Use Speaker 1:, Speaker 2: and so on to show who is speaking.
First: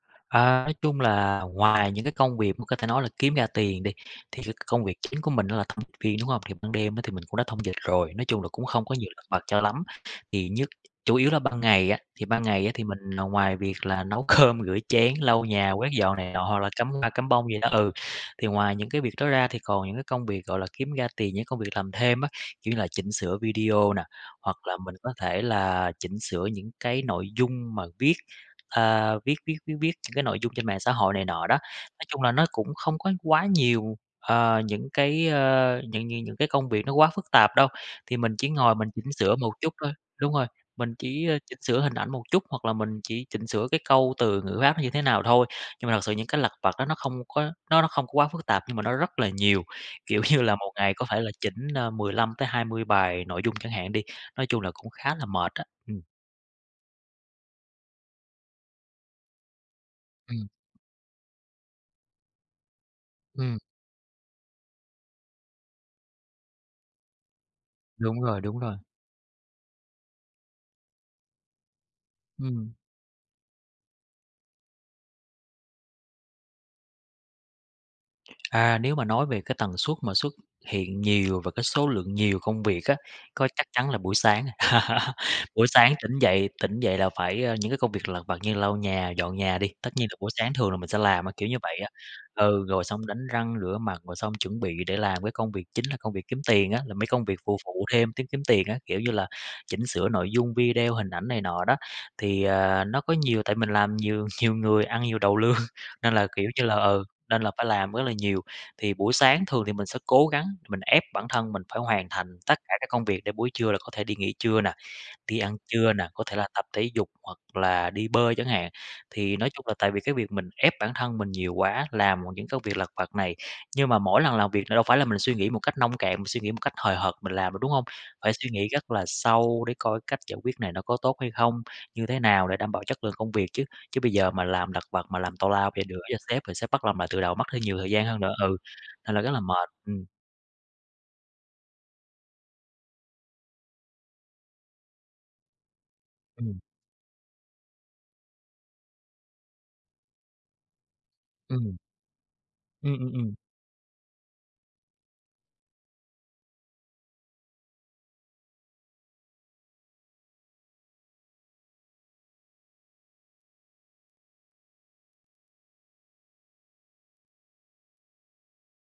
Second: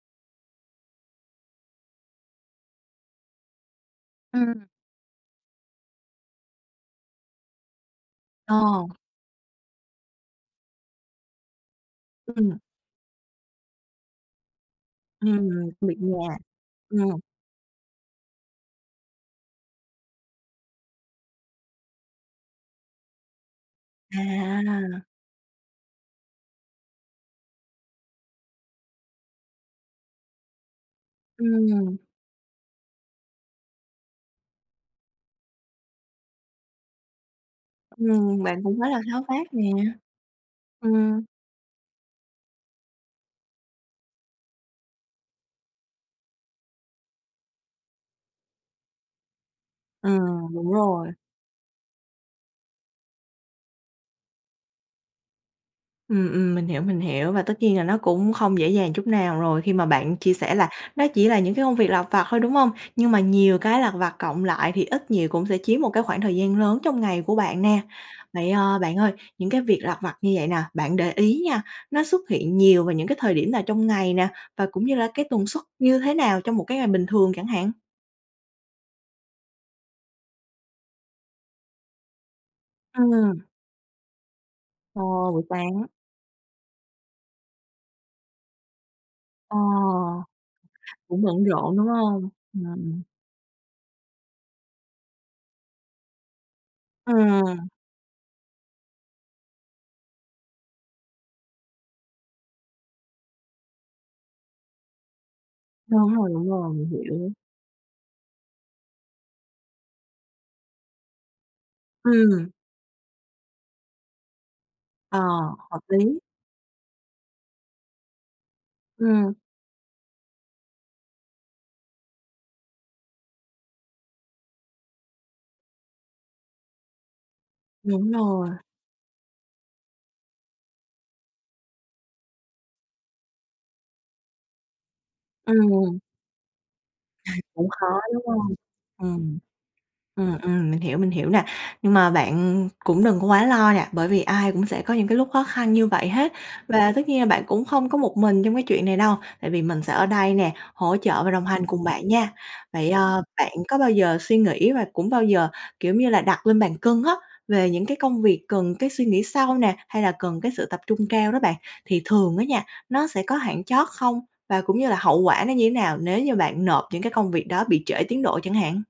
Speaker 1: À, nói chung là ngoài những cái công việc mà có thể nói là kiếm ra tiền đi, thì c cái
Speaker 2: Ừm.
Speaker 1: công việc chính của mình đó là thông viên, đúng hông? Thì ban đêm á, thì mình cũng đã thông dịch rồi, nói chung là
Speaker 2: Ờ.
Speaker 1: cũng không có nhiều lặt vặt cho lắm, thì nhứt chủ yếu là ban ngày á, thì ban
Speaker 2: Ừm.
Speaker 1: ngày á, thì mình là ngoài việc là nấu cơm, rửa chén, lau
Speaker 2: Ừm,
Speaker 1: nhà quét
Speaker 2: việc
Speaker 1: dọn này
Speaker 2: nhà,
Speaker 1: nọ rồi cắm hoa,
Speaker 2: ừm.
Speaker 1: cắm bông vậy đó, ừ. Thì ngoài những cái việc đó ra thì còn những cái công việc, gọi là, kiếm ra tiền, những công việc làm thêm á, kiểu như là chỉnh sửa video nè, hoặc là mình
Speaker 2: À.
Speaker 1: có thể là chỉnh sửa những cái nội dung mà viết, a, viết viết viết viết những cái nội dung trên mạng xã hội này nọ đó.
Speaker 2: Ừm.
Speaker 1: Nói chung là nó cũng không có quá nhiều, ờ, những cái, ơ, những những những cái công việc nó quá phức tạp đâu, thì mình
Speaker 2: Ừm,
Speaker 1: chỉ
Speaker 2: bạn
Speaker 1: ngồi
Speaker 2: cũng quá
Speaker 1: mình
Speaker 2: là
Speaker 1: chỉnh
Speaker 2: tháo
Speaker 1: sửa một
Speaker 2: vát nè.
Speaker 1: chút thôi, đúng rồi, mình
Speaker 2: Ừm.
Speaker 1: chỉ, ơ, chỉnh sửa hình ảnh một chút, hoặc là mình chỉ chỉnh sửa cái câu từ ngữ áp nó như thế nào thôi, nhưng mà thật sự những cái lặt vặt đó nó không có, nó nó không có quá phức tạp nhưng mà nó rất là nhiều, kiểu như
Speaker 2: Ừm,
Speaker 1: là,
Speaker 2: đúng
Speaker 1: một ngày có
Speaker 2: rồi.
Speaker 1: thể là chỉnh, a, 15-20 bài nội dung chẳng hạn đi, nói chung là cũng khá là mệt á, ừm.
Speaker 2: Ừm, ừm, mình hiểu, mình hiểu và tất nhiên là nó cũng không dễ dàng chút nào rồi khi mà bạn chia
Speaker 1: Ừm.
Speaker 2: sẻ là nó chỉ là những cái công việc lặt vặt thôi, đúng hông? Nhưng mà nhiều
Speaker 1: Ừm.
Speaker 2: cái lặt vặt cộng lại thì ít nhiều cũng sẽ chiếm một cái khoảng thời gian lớn trong ngày của bạn nè.
Speaker 1: Đúng rồi,
Speaker 2: Vậy,
Speaker 1: đúng rồi.
Speaker 2: ờ, bạn ơi, những cái việc lặt vặt như vậy nè, bạn để ý nha, nó xuất hiện
Speaker 1: Ừm.
Speaker 2: nhiều vào những cái thời điểm nào trong ngày nè? Và cũng như là cái tần suất như thế nào trong một cái ngày bình thường chẳng hạn?
Speaker 1: À, nếu mà nói về cái tần suất mà xuất hiện nhiều và cái số lượng nhiều công việc á,
Speaker 2: Ừm.
Speaker 1: có chắc chắn là buổi sáng rồi,
Speaker 2: Ồ, buổi
Speaker 1: buổi
Speaker 2: sáng.
Speaker 1: sáng tỉnh dậy tỉnh dậy là phải, ờ, những cái công việc lặt vặt như lau nhà, dọn
Speaker 2: Ờ,
Speaker 1: nhà đi, tất nhiên là buổi sáng thường là mình sẽ
Speaker 2: cũng
Speaker 1: làm á,
Speaker 2: bận
Speaker 1: kiểu như
Speaker 2: rộn,
Speaker 1: vậy
Speaker 2: đúng
Speaker 1: á,
Speaker 2: hông? Ờ,
Speaker 1: ừ, rồi
Speaker 2: ừm.
Speaker 1: xong đánh răng rửa mặt, rồi xong chuẩn bị để làm cái công việc chính là công việc kiếm tiền á, là mấy công việc phụ
Speaker 2: Ừm.
Speaker 1: phụ thêm kiếm kiếm tiền á, kiểu như là chỉnh sửa nội dung video, hình ảnh này nọ đó, thì, à, nó có nhiều, tại mình làm nhiều, nhiều người ăn nhiều đầu lương, nên
Speaker 2: Đúng
Speaker 1: là,
Speaker 2: rồi, đúng
Speaker 1: kiểu như
Speaker 2: rồi,
Speaker 1: là,
Speaker 2: mình
Speaker 1: ừ,
Speaker 2: hiểu.
Speaker 1: nên là phải làm rất là nhiều. Thì buổi sáng thường thì mình sẽ cố gắng, mình ép bản thân mình phải hoàn thành
Speaker 2: Ừm.
Speaker 1: tất cả các công việc để buổi trưa là có thể đi nghỉ trưa nè,
Speaker 2: Ờ,
Speaker 1: đi ăn
Speaker 2: hợp
Speaker 1: trưa nè,
Speaker 2: lý.
Speaker 1: có thể là tập thể dục, hoặc là đi bơi chẳng hạn,
Speaker 2: Ừm.
Speaker 1: thì nói chung là tại vì cái việc mình ép bản thân mình nhiều quá, làm [unintelligible] những công việc lặt vặt này, nhưng mà mỗi lần làm việc là đâu phải là mình suy nghĩ một cách nông cạn, mình suy nghĩ một cách hời hợt mình làm được, đúng hông?
Speaker 2: Đúng
Speaker 1: Phải
Speaker 2: rồi.
Speaker 1: suy nghĩ rất là sâu để coi cách giải quyết này nó có tốt hay không? Như thế nào để đảm bảo chất lượng công việc chứ, chứ bây giờ mà làm lặt vặt mà làm tào lao rồ
Speaker 2: Ừm.
Speaker 1: gửi cho sếp rồi sếp bắt làm lại từ đầu mất thêm
Speaker 2: Cũng
Speaker 1: nhiều
Speaker 2: khó,
Speaker 1: thời gian hơn
Speaker 2: đúng
Speaker 1: nữa,
Speaker 2: không?
Speaker 1: ừ, thành ra rất
Speaker 2: Ừm,
Speaker 1: là mệt, ừm.
Speaker 2: ừm, ừm, mình hiểu, mình hiểu nè, nhưng mà bạn cũng đừng có quá lo nè, bởi vì ai cũng sẽ có những cái lúc khó khăn như vậy hết
Speaker 1: Ừm.
Speaker 2: và tất nhiên là bạn cũng không có một mình trong cái chuyện này đâu tại vì mình sẽ ở đây nè, hỗ trợ và đồng hành
Speaker 1: Ừm.
Speaker 2: cùng bạn nha. Vậy,
Speaker 1: Ừm, ừm,
Speaker 2: ờ,
Speaker 1: ừm.
Speaker 2: bạn có bao giờ suy nghĩ và cũng bao giờ, kiểu giống như là, đặt lên bàn cân á, về những cái công việc cần cái suy nghĩ sâu nè, hay là cần cái sự tập trung cao đó bạn thì thường á nha, nó sẽ có hạn chót không? Và cũng như là hậu quả nó như thế nào nếu như bạn nộp những cái công việc đó bị trễ tiến độ chẳng hạn?